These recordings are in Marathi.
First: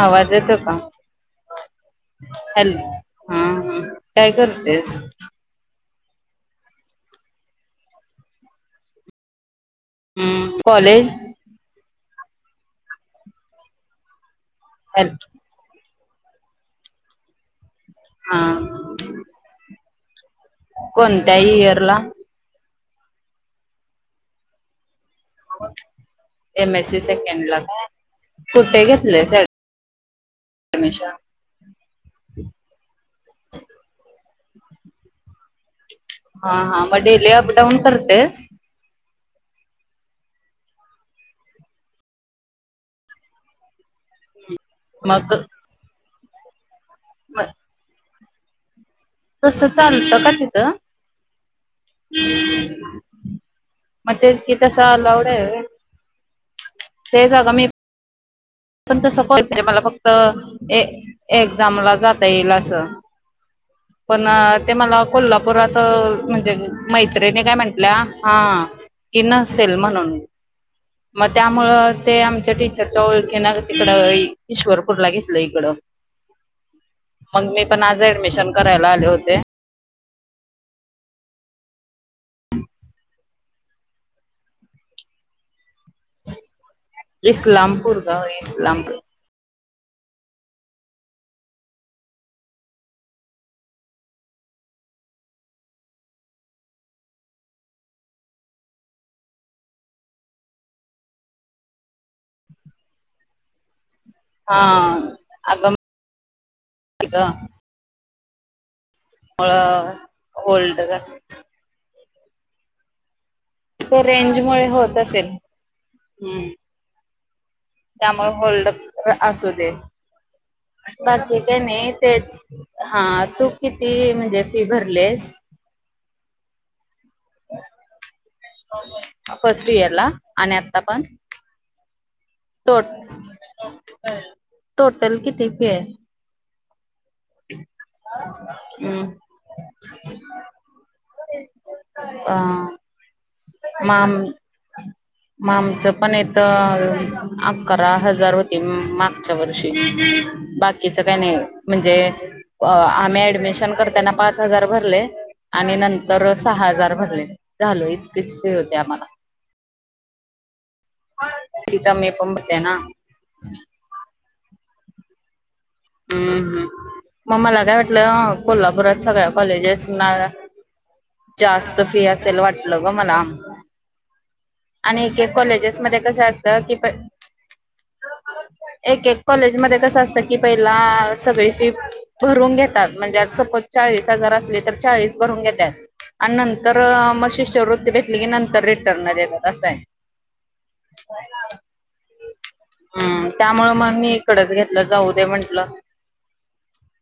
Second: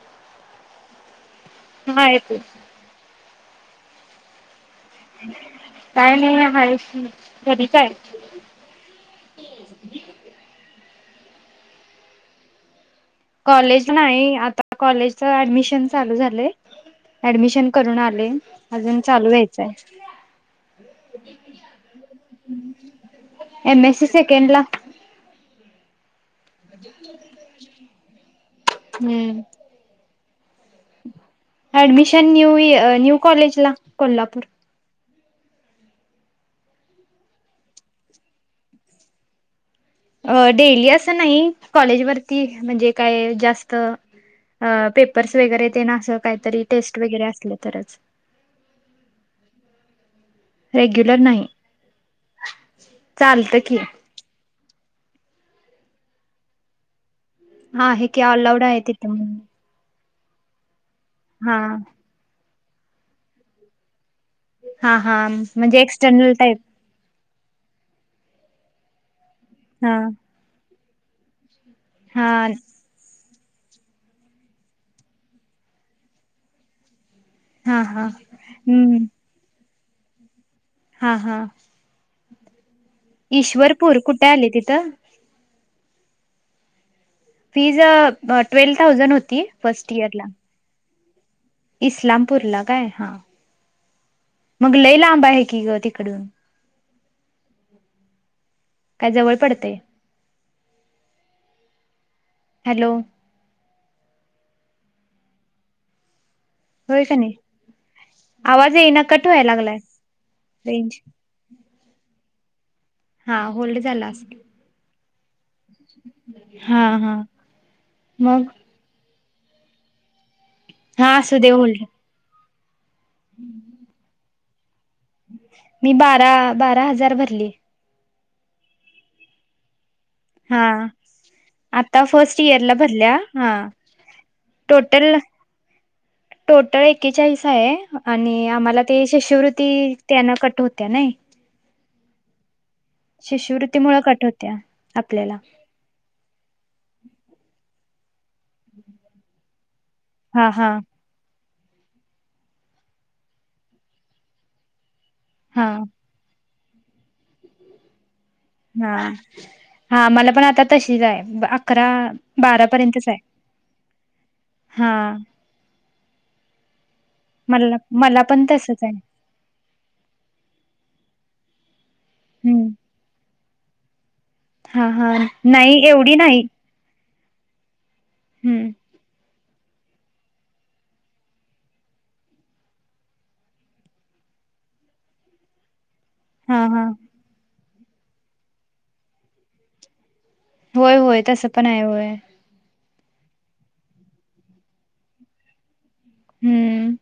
आवाज येतो का? हा येतो हॅलो. हम्म, हम्म काय करतेस. काय नाही आहे की, घरीच काय. हम्म, कॉलेज. कॉलेज नाही, आता हॅल कॉलेजच ऍडमिशन चालू झालंय. ऍडमिशन करून आलोय, हा अजून चालू व्हायचंय. कोणत्या इयर ला. एम-ए-सी सेकंड ला. एम-ए-सी सेकंडला काय, कुठे घेतलेस हम्म. Admission. ॲडमिशन न्यूय अ, न्यू कॉलेजला कोल्हापूर. हा-हा म डेली अप डाउन करतेस. अ डेली असं नाई, कॉलेजवरती म्हणजे काय जास्त. अ मग पेपर्स वगैरे तेन असं काय तरी टेस्ट वेगैरे म असलं तरच. तसं चालतं का तिथं. रेग्युलर नाही चालतं की म तेच की तसं अलाऊड आहे होय ते जागा मी हां हेके अलाउड. आहे पण तिथे तसं म्हणून [unintelligible] मला फक्त ए हा एक्जामला जात आता येईल अस, पण ते हा मला हा कोल्हापुरात म्हणजे एक्सटर्नल टाईप म्हणजे मैत्रिणी काय म्हंटल्या, हा कि नसेल हा म्हणून. मग त्यामुळं ते हा आमच्या टीचर च्या ओळखी येणार होती इकडे, ईश्वरपूरला घेतलंय इकडं. मग मी हा पण आज हा ॲडमिशन करायला आले हम्म होते. हां-हां ईश्वरपूर कुठे आले तिथं. फिज इस्लामपूर गाव अ ट्वेल इस्लामपूर थावजन होती. फस्ट ईयरला. इस्लामपूरला काय हां, मग लय लांब आहे की गं तिकडून. काय जवळ पडतंय. हॅलो. हां, आगंम होय कणी, आवाज येईना कट व्ह्याय लागलाय, मुळं होल्ड रेंज. ते हा, होल्ड झाला असे होय होत असेल. हम्म हां हां. त्यामुळे होल्ड [unintelligible] असुदे हा असू बाकी दे काय होल्ड नही तेच. हां तू किती म्हणजे फी भरलीस? मी बारा, बारा हजार भरली. फस्ट ईयरला आणि हा आता पण? आता फस्ट ईयरला टोट भरल्या हां, टोटल किती फी आहे? टोटल एकेचाळीस हाय आणि आम्हाला ती हम्म, शिशुवृत्ती त्यानं कट हुत्या नाई. आं शिष्यवृत्तीमुळे मामं कट होत्या आपल्याला मामंच पण येतं, आकरा हजार होत ति अं मागच्या वर्षी, हा हा बाकीचं काय नाय म्हणजे व आ आम्ही ऍडमिशन करताना पाच हजार भरले, हा आणि नं तर सहा हजार भरले, झालं इत [unintelligible] हां. हां मला पण आता तशी जाय आकारा तिचा मी पण भरते बारा ना पर्यंतचाय. हां. हम हम मला काय मला वाटलं, पण तसच आहे कोल्हापुरात सगळ्या कॉलेजसना चास्त फी असेल हम्म वाटल गं मला. हा आणि हा एक एक नाही कॉलेजेस मदी एवढी कसं नाही असतं कीं प हम्म एक एक कॉलेजमध्ये कसं असतं, की पयला सगळी फी भरुन घेतात, म्हणजे सपोज चाळीस हजार असले, तर चाळीस भरुन घेत्यात. अन् हा नंतर हा म शिशवृत्ती भेटल की, नंतर रिटर्न देत्यात असाय. होय होय तसं पण हाय होय. ह्म त्यामुळं मग मी इकडचं घेतलं, जाऊदे म्हटलं. हं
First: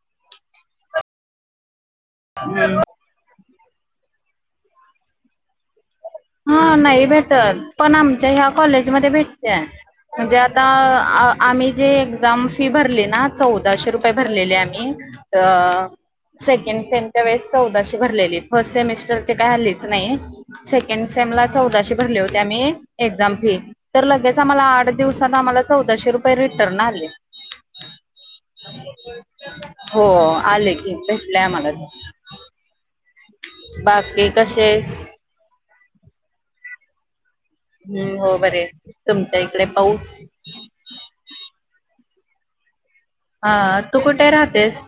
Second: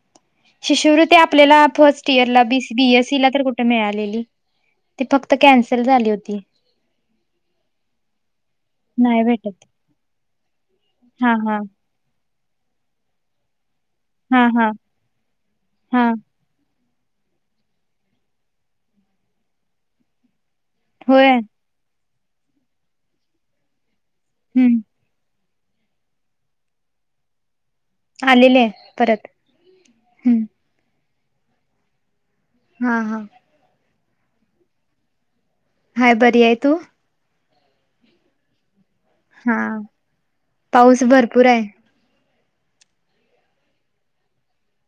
शिशुवृत्ती आपल्याला फस्ट ईयरला बीस बी. एस. ई ला तर कुट त मिळालेली, ती फक्त कॅन्सल झाली होत. हं नाई भेटत, पण आमच्या ह्या कॉलेजमध्ये नाही भेटत भेटत्या. म्हणजे आता हा हा आम्ही जे एक्झाम फी भरली ना, चौदाशे रुपये हा भरलेले हा आम्ही तं हा सेकेंड सेम च्या वेळेस चौदाशे भरलेली, फर्स्ट सेमिस्टरची काय आलेच नाही. सेकें कंड होय सेमलाचं चौदाशे भरले होते आम्ही एक्झाम फी, तर लगेच आम्हाला हम्म आठ दिवसात आम्हाला चौदाशे रुपये रिटर्न आले. आलेले आहे परत हो हम्म आले की, भेटलेय आम्हाला ते. हां हां. बाकी कशी येस? हाय बरी ये, तू? हं हो बरे, तुमच्या हा इकडे पाऊस? पाऊस भरपूराय. हां, तू कुठ राहतेस?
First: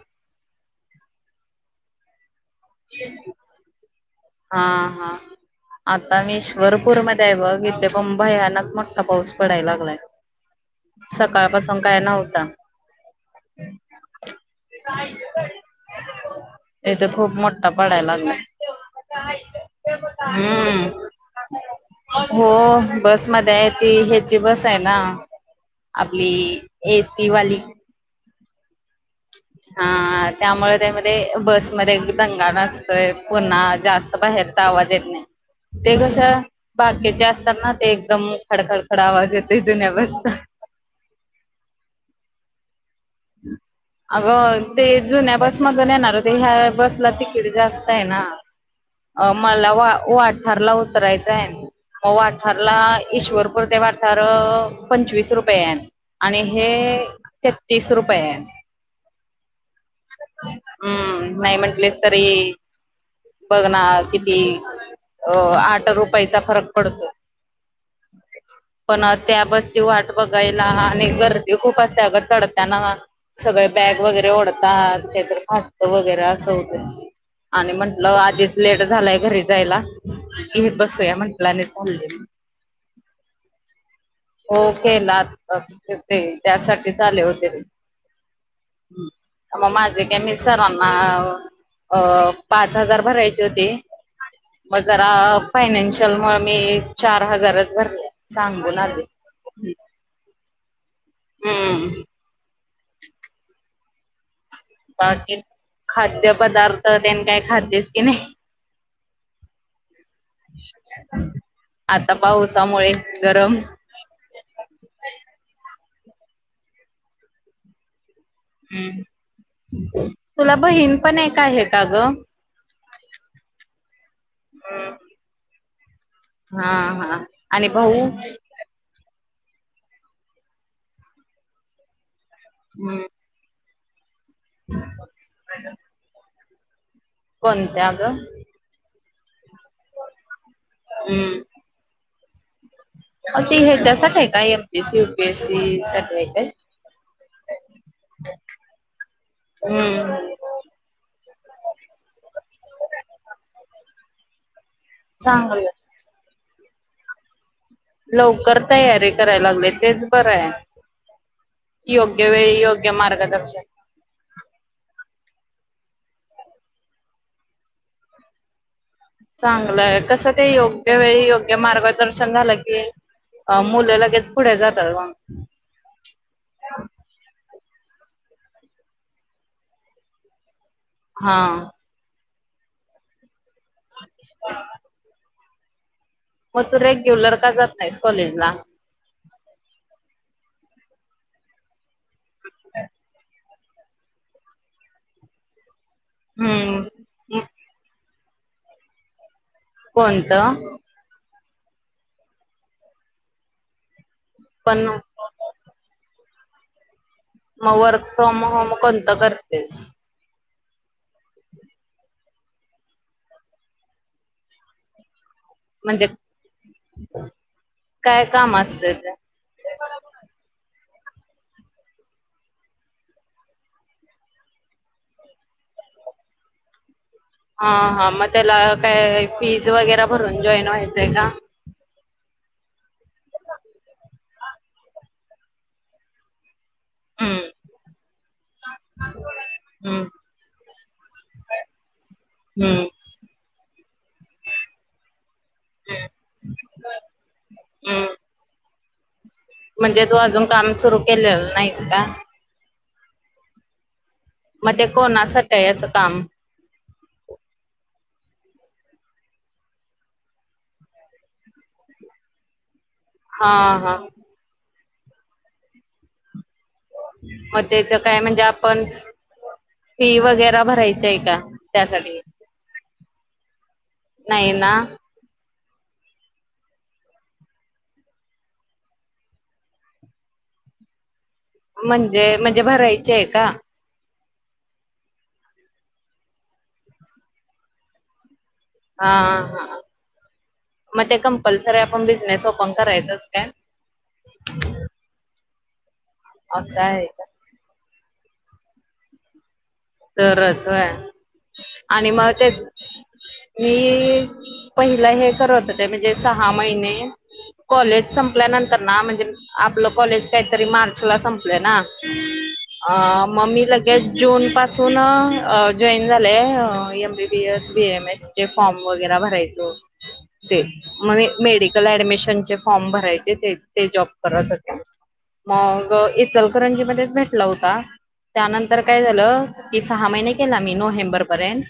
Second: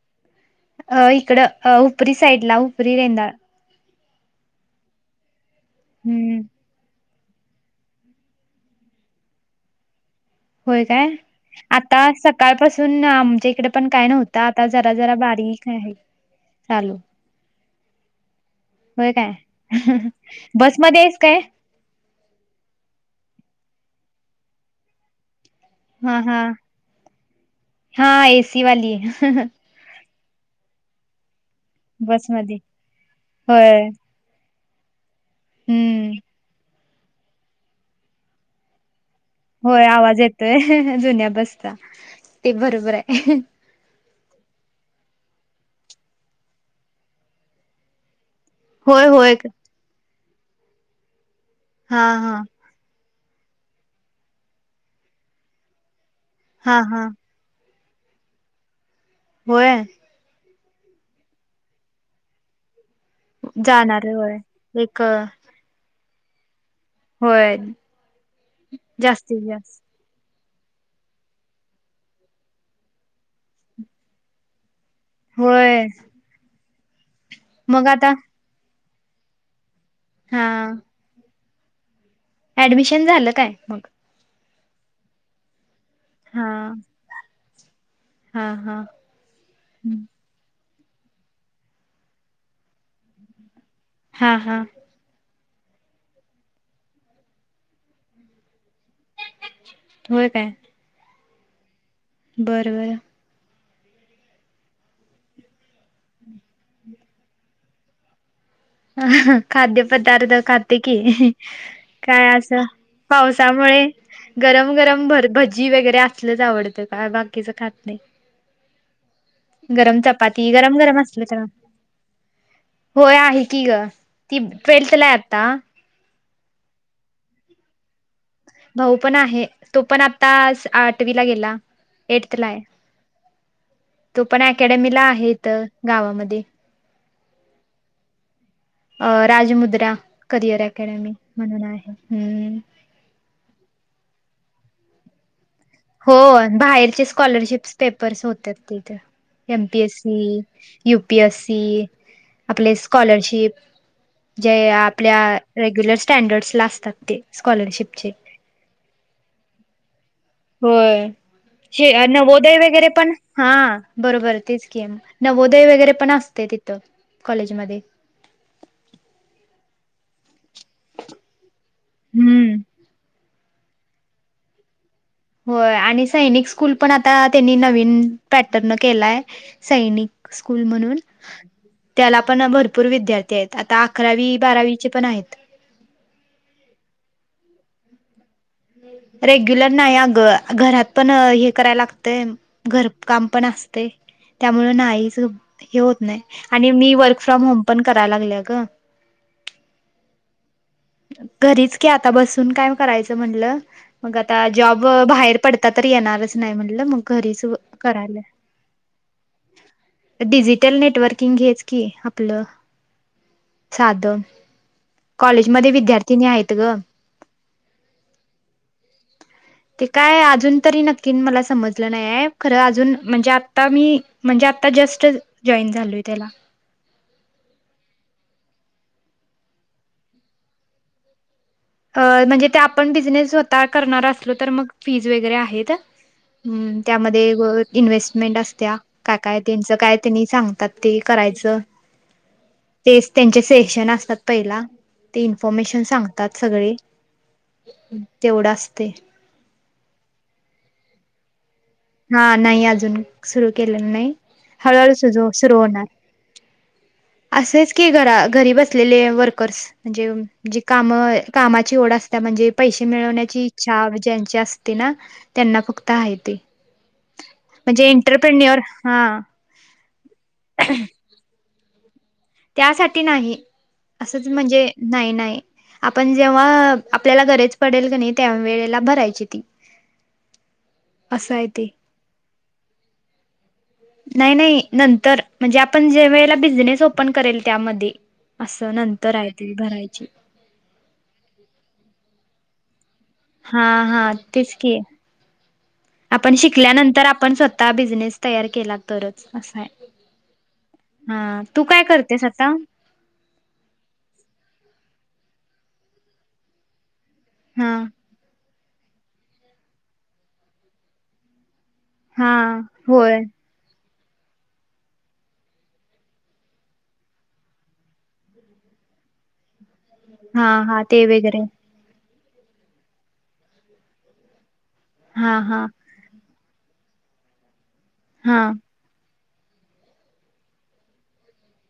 अ इकडं, अ ऊपरी साईडला, ऊपरी रेंदाळ हां हां आता मी हम्म इश्वरपूरमधे इथय बघ इथे पण भयानक मोठा पाऊस पडाय लागलाय. होय काय? सकाळपासून काय आता नव्हता सकाळपासून आमच्या इकडे पण काय नव्हता, आता जरा जरा बारीक आहे. चालू इथे खूप मोठा पडाय लागलाय. होय काय? हम्म बसमधे आहेस काय? हो बसमधे आहे ती, ह्याची बस हाय ना. आपली ए सी वाली. हां ए सी वाली हं हं. हां त्यामुळ त्यामधे बसमधे दंगा बसमध्ये नसतोय, पुन्हा होय जास् त, बाहेरचा आवाज येत नाही, ते हम्म कसं बाकीचे असतात ना, ते एकदम खडखडखड आवाज येत. होय आवाज येतोय, हं हं जुन्या बसचा ते बरोबर हाय. - [inaudible] अगं ते जुन्या बसमधून येणारं होते, ह्या बसला तिकीट जास्त य ना. होय होय अं मला वा-वाठारला उतरायचं आय, हा मग हा वाठार- ला ईश्वरपुर ते वाठारं पंचवीस रुपये ये आणि हे हा हा छत्तीस रुपये ये. होय- हम्म नाही म्हंटलेस तरी बघ ना जाणार आहे होय किती, एक अ आठरा रुपयाचा फरक पडतो, होय पण अ जास्तीत त्या बसची जास्त वाट बघायला आणि गर्दी खूप असत्या अगं चढ त्यांना ना, सगळे बॅग वगैरे ओढतातत, काही तरी होय फाटतं वगैरे असं होत आणि मग म्हटलं आता आधीच लेट झालय घरी जायला, हा हीचं बस घेऊया म्हटलं. [unintelligible] ऍडमिशन झालं काय मग? हो केलं आत्ताच, अ ते हा त्यासाठीच आले होते. हा हा अ म माझे काय मीच सरांना अ पाच हजार भरायचे होते. हां हां. मग जरा फायनान्शियल म्हणून मी चार हजारच भरले, सांगून आले. होय काय. हम्म. बरं बरं. बाकी खाद्य पदार्थ ते काय, खातेस की नाही? हं हं ह खाद्य पदार्थ खाते की. आता काय असं पावसामुळे गरम पावसामुळे गरम-गरम भर भजी वगैरे असलच आवडतं, का बाकीचं खात नाही. हम्, गरम चपाती तुला गरम बहीण गरम पण असलं एक तर आहे का ग? होय आहे की ग, ती ट्वेल्थ ला ये आता. हां हां आणि भाऊ? भाऊ पण आहे, तो पण आतास आठवी ला गेला, एटथ ला ये. ह्म. तो पण अकॅडमीला आहे, इथं गावामध्ये. कोणत्या गं? अ राजमुद्रा करिअर अकॅडमी, हम्म. म्हणून आहे हम्म. अ ती ह्याच्यासाठी काय M P S C, U P S C? हो साठी आहे काय? बाहेरचे स्कॉलरशिप्स पेपर्स होते तिथे. M, P, S, hmm C. U, P, S, C आपले स्कॉलरशिप जे, या आपल्या चांगलं. रेग्युलर स्टॅंडर्सला असतात ते स्कॉलरशीप लवकर तयारी करायला लागलोय तेच बरं आहे. होय, हे योग्य नवोदय वेळी वगैरे योग्य पण, हा मार्गदर्शन. बरोबर तेच की, नवोदय वगैरे पण असतय तिथं कॉलेजमध्ये. चांगलंय हाय, कसं ते योग्य वेळी योग्य मार्गदर्शन हम्म झालं की अ, मुलं लगेच पुढे जातात मग होय, आणि सैनिक स्कूल पण आता त्यांनी नवीन पॅटर्न न केलाय सैनिक स्कूल म्हणून. हा त्याला पण भरपूर विद्यार्थी आहेत, आता अकरावी, बारावीचे पण आहेत. मग तू रेग्युलर का जात नाहीस कॉलेजला? रेग्युलर नाही अग, घरात पण हे करायला लागतय. घरकाम पण असतय, त्यामुळे नाहीच हे होत आणि मी वर्क हम्म फ्रॉम होम पण कराय लागलय ग कोणतं? घरीच की आता, बसून काय करायचं म्हणलं मग आता जॉब पण बाहेर पडता तरी येणारच नाही म्हटलं मग. घरीच मग वर्क करायला. फ्रॉम होम कोणत करतेस? डिजिटल नेटवर्किंग हेच की आपलं साध कॉलेज मध्ये म्हणजे विद्यार्थिनी आहेत ग. काय काम असतंय ते? ते काय अजून तरी नक्की मला समजलं नाही हाय, खरं अजून म्हणजे आता मी म्हणजे आता जस्टच, जॉईन झालोय त्याला. हा, हा मग त्याला काय फीज वगैरे भरून जॉईन व्हायचंय का? अ, म्हणजे ते आपण बिझनेस स्वतः करणार असलो तर मग फीज वगैरे आहेत. हम्म, त्यामध्ये हम्म इन्व्हेस्टमेंट असत्या काय, काय त्यांचं काय हम्म त्यांनी सांगतात ते करायचं, हम्म तेच त्यांचे सेशन असतात पहिला ते इन्फॉर्मेशन सांगतात सगळे, हम्म तेवढं असतय. म्हणजे तू अजून काम सुरू केलेलं नाहीस का? हा नाही अजून सुरू केलेलं नाही, मग ते हळूहळू सु कोणासाठी सुरू आहे होणार. असं काम असेच की घरा, घरी बसलेले वर्कर्स म्हणजे जी काम, कामाची ओढ असतीया म्हणजे पैसे मिळ ची, हा इच्छा हा ज्यांची असते ना त्यांना फक्त आहे ते. म, म्हणजे त्येच काय म्हणजे एंटरप्रेन्युअर आपण हा फी वगैरे भरायची आहे का? त्यासाठी त्यासाठी नाही, असंच नाही म्हणजे ना नाही, नाही. आपण जेव्हा, आपल्याला गरच पडेल कनी तेंव्हा त्यावेेळेला भरायची ती. असाय ते. म्हणजे, म्हणजे भरायचेय का? नाही, नाही नंतर म्हणजे आपण जे वेळेला बिझनेस ओपन करेल त्यामध्ये असं नंतर हाय ते भरायची. म, ते कंपल्सरी आपण बिझनेस ओपन करायचंच काय? हा, हा तेच की आपण असं आहे शिकल्यानंतर का आपण स्व ता, बिझनेस तयार केला तरच असाय. तरच होय. आणि करतेस मग आता? तेच मी पहिला हे करत होते. म्हणजे सहा महिने हा कॉलेज संपल्यानंतर ना, म्हणजे आपलं कॉलेज काहीतरी मार्च ला संपलंय ना. हा अ होय म मी लगेच जून पास तो ना जॉईन झालंय. अ M B B S, B M S चे फॉर्म वगैरे भरायचं हो हा ते हा म वगैरे मेडि कल ऍडमिशन चे फॉम भरायचे ते जॉब करत होते. हा हा मग इचल करंजी मध्येच भेटला होता. हा त्यानंतर काय झालं की सहा महिने केला मी. नोव्हेंबर पर्यंत.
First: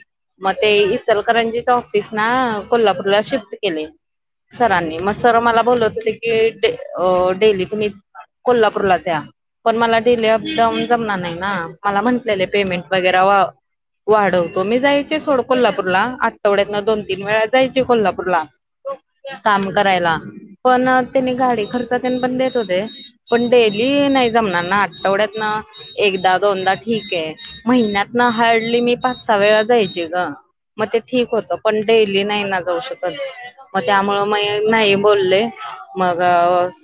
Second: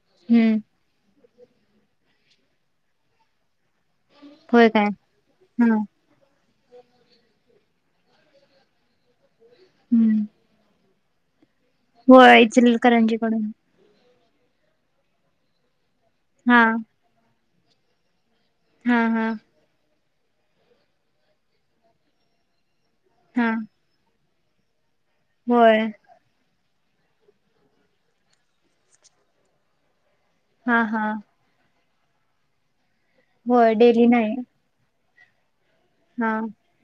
मग हम्म ते इलकरांजीच ऑफिस ना कोल्हापूरला शिफ्ट केले. होय काय सरांनी. मग सर मला हा बोलत होते. ते डे अ डेली तुम्ही कोल्हापूरलाच या. पण मला हम्म डेली अप डाऊन जमणार नाही ना. होय इलकरांजीकडून. वाढव मी जायचे सोड कोल्हापूरला. हा आठवड्यात दोन तीन वेळा जायचे कोल्हापूरला. हा हा काम करायला. पण त्यांनी गाडी खर्च त्येन पण देत होते. पण हा डेली नाही जमणार ना. आठवड्यात न होय एकदा दोनदा ठीके. महिन्यात ना हार्डली मी पाच सहा वेळा जायचे ग. हा म ते हा ठीक होत. पण डेली नाही ना जाऊ शकत. होय म डेली त्यामुळे नाही मी नाही बोलले. मग हा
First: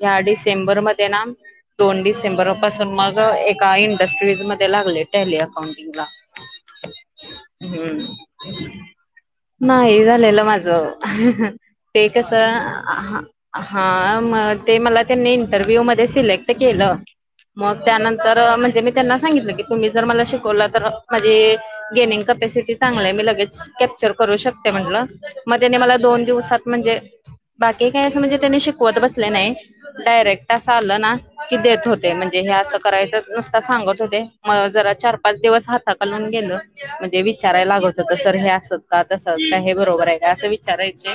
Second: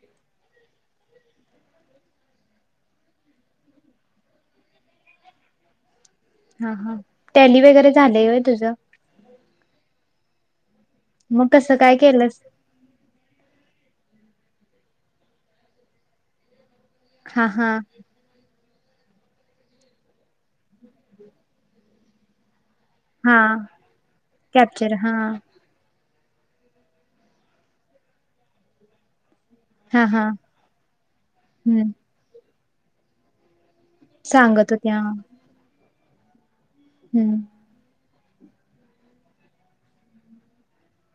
ह्या डिसेंबर मध्ये ना दोन डिसेंबर पासून मग एका इंडस्ट्रीज मध्ये लागले. टेली अकाउंटिंग ला. हा हा. टॅली वगैरे झालंय होय तुझं? नाही झालेलं माझं. मग कसं काय ते कस केलंस? हा म ते मला त्यांनी इंटरव्ह्यू मध्ये सिलेक्ट केलं. हा हा मग त्यानंतर, म्हणजे मी त्यांना सांगितलं की तुम्ही जर मला शीक वलतर माझी घेनेम कपॅसिटी चांगलंय. मी हा लगेच कॅप्चर करू शकते कॅप्चर म्हणल. हा म तेनी मला दोन दिवसात म्हणजे, बाकी काही अस म्हणजे त्यानी शिकवत बसले नाही. हा हा डायरेक्ट असं आलं ना की देत हम्म होते. म्हणजे हे असं करायचं नुसता सांगत होते. म सांगत जरा होत्या चार पाच दिवस हाताकलून गेल. म्हणजे हम्म विचाराय लागत त सर हे असच का? तसच का? हे बरोबर आहे का? असं विचारायचे.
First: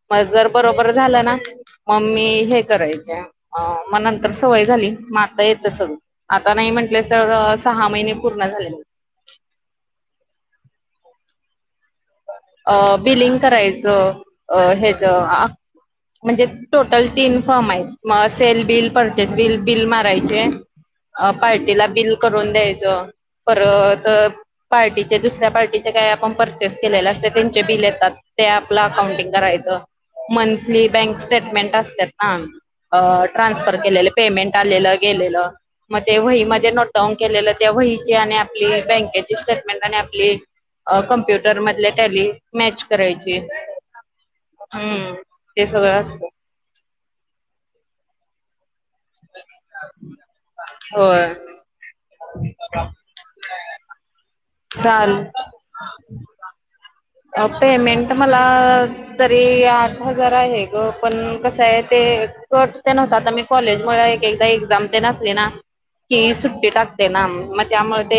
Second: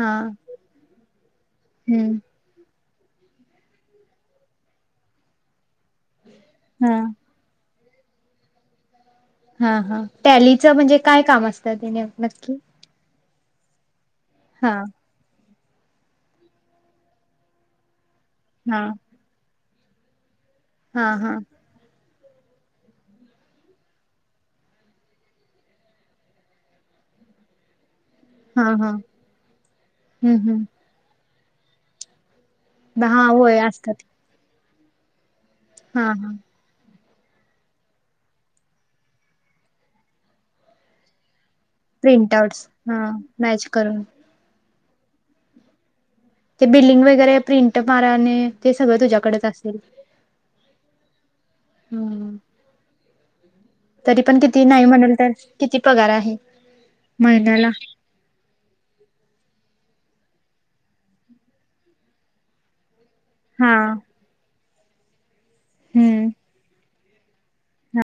हा मग जर बरोबर झालं ना. मग हम्म मी हे करायचे. अ म नंतर सवय झाली. म आता येत सगळ. आता नाही हा म्हंटलंस तर सहा महिने पूर्ण झाले. हा हा टॅलीचं म्हणजे काय काम असतंने नक्की? अ बिलिंग करायचं. अ हा हेच अ म्हणजे टोटल तीन फमय. सेल हा बी पर बिल बिल मारायचे. हा अ हा पार्टीला बिल करून द्यायच. परत पार्टीचे दुसऱ्या पार्टीचे काय आपण पर चेस केलेल असत. त्यांचे बिल येतात. ते हा आपला हा काउंटिंग करायचं. हम्म हम्म मंथली बँकस स्टेटमेंट असतात ना. अ हा होय ट्रान्सफर असतात केलेले. पेमेंट आलेल गेलेल. म हा ते हा वही मध्ये नोट डाऊन केलेलं. त्या वहीची आणि आपली बँकेची स्टेटमेंट आपली कमप्युटर मधले, टॅली प्रिंट आउट्स मॅच हा करायची. मॅच करून हम्म ते सगळं असत. ते बिल्डिंग वगैरे प्रिंट माराणे ते सगळं तुझ्याकडेच असेल होय हम् तरी पण किती नाही चाल म्हणेल तर किती पगार आहे महिन्याला तर मला तरी आठ हजार आहे ग पण कस आहे ते कट तेन होतात आणि हा कॉलेजमुळे एके एकदा एक्झाम ते असले ना हम्म की सुट्टी टाकते ना मग त्यामुळे ते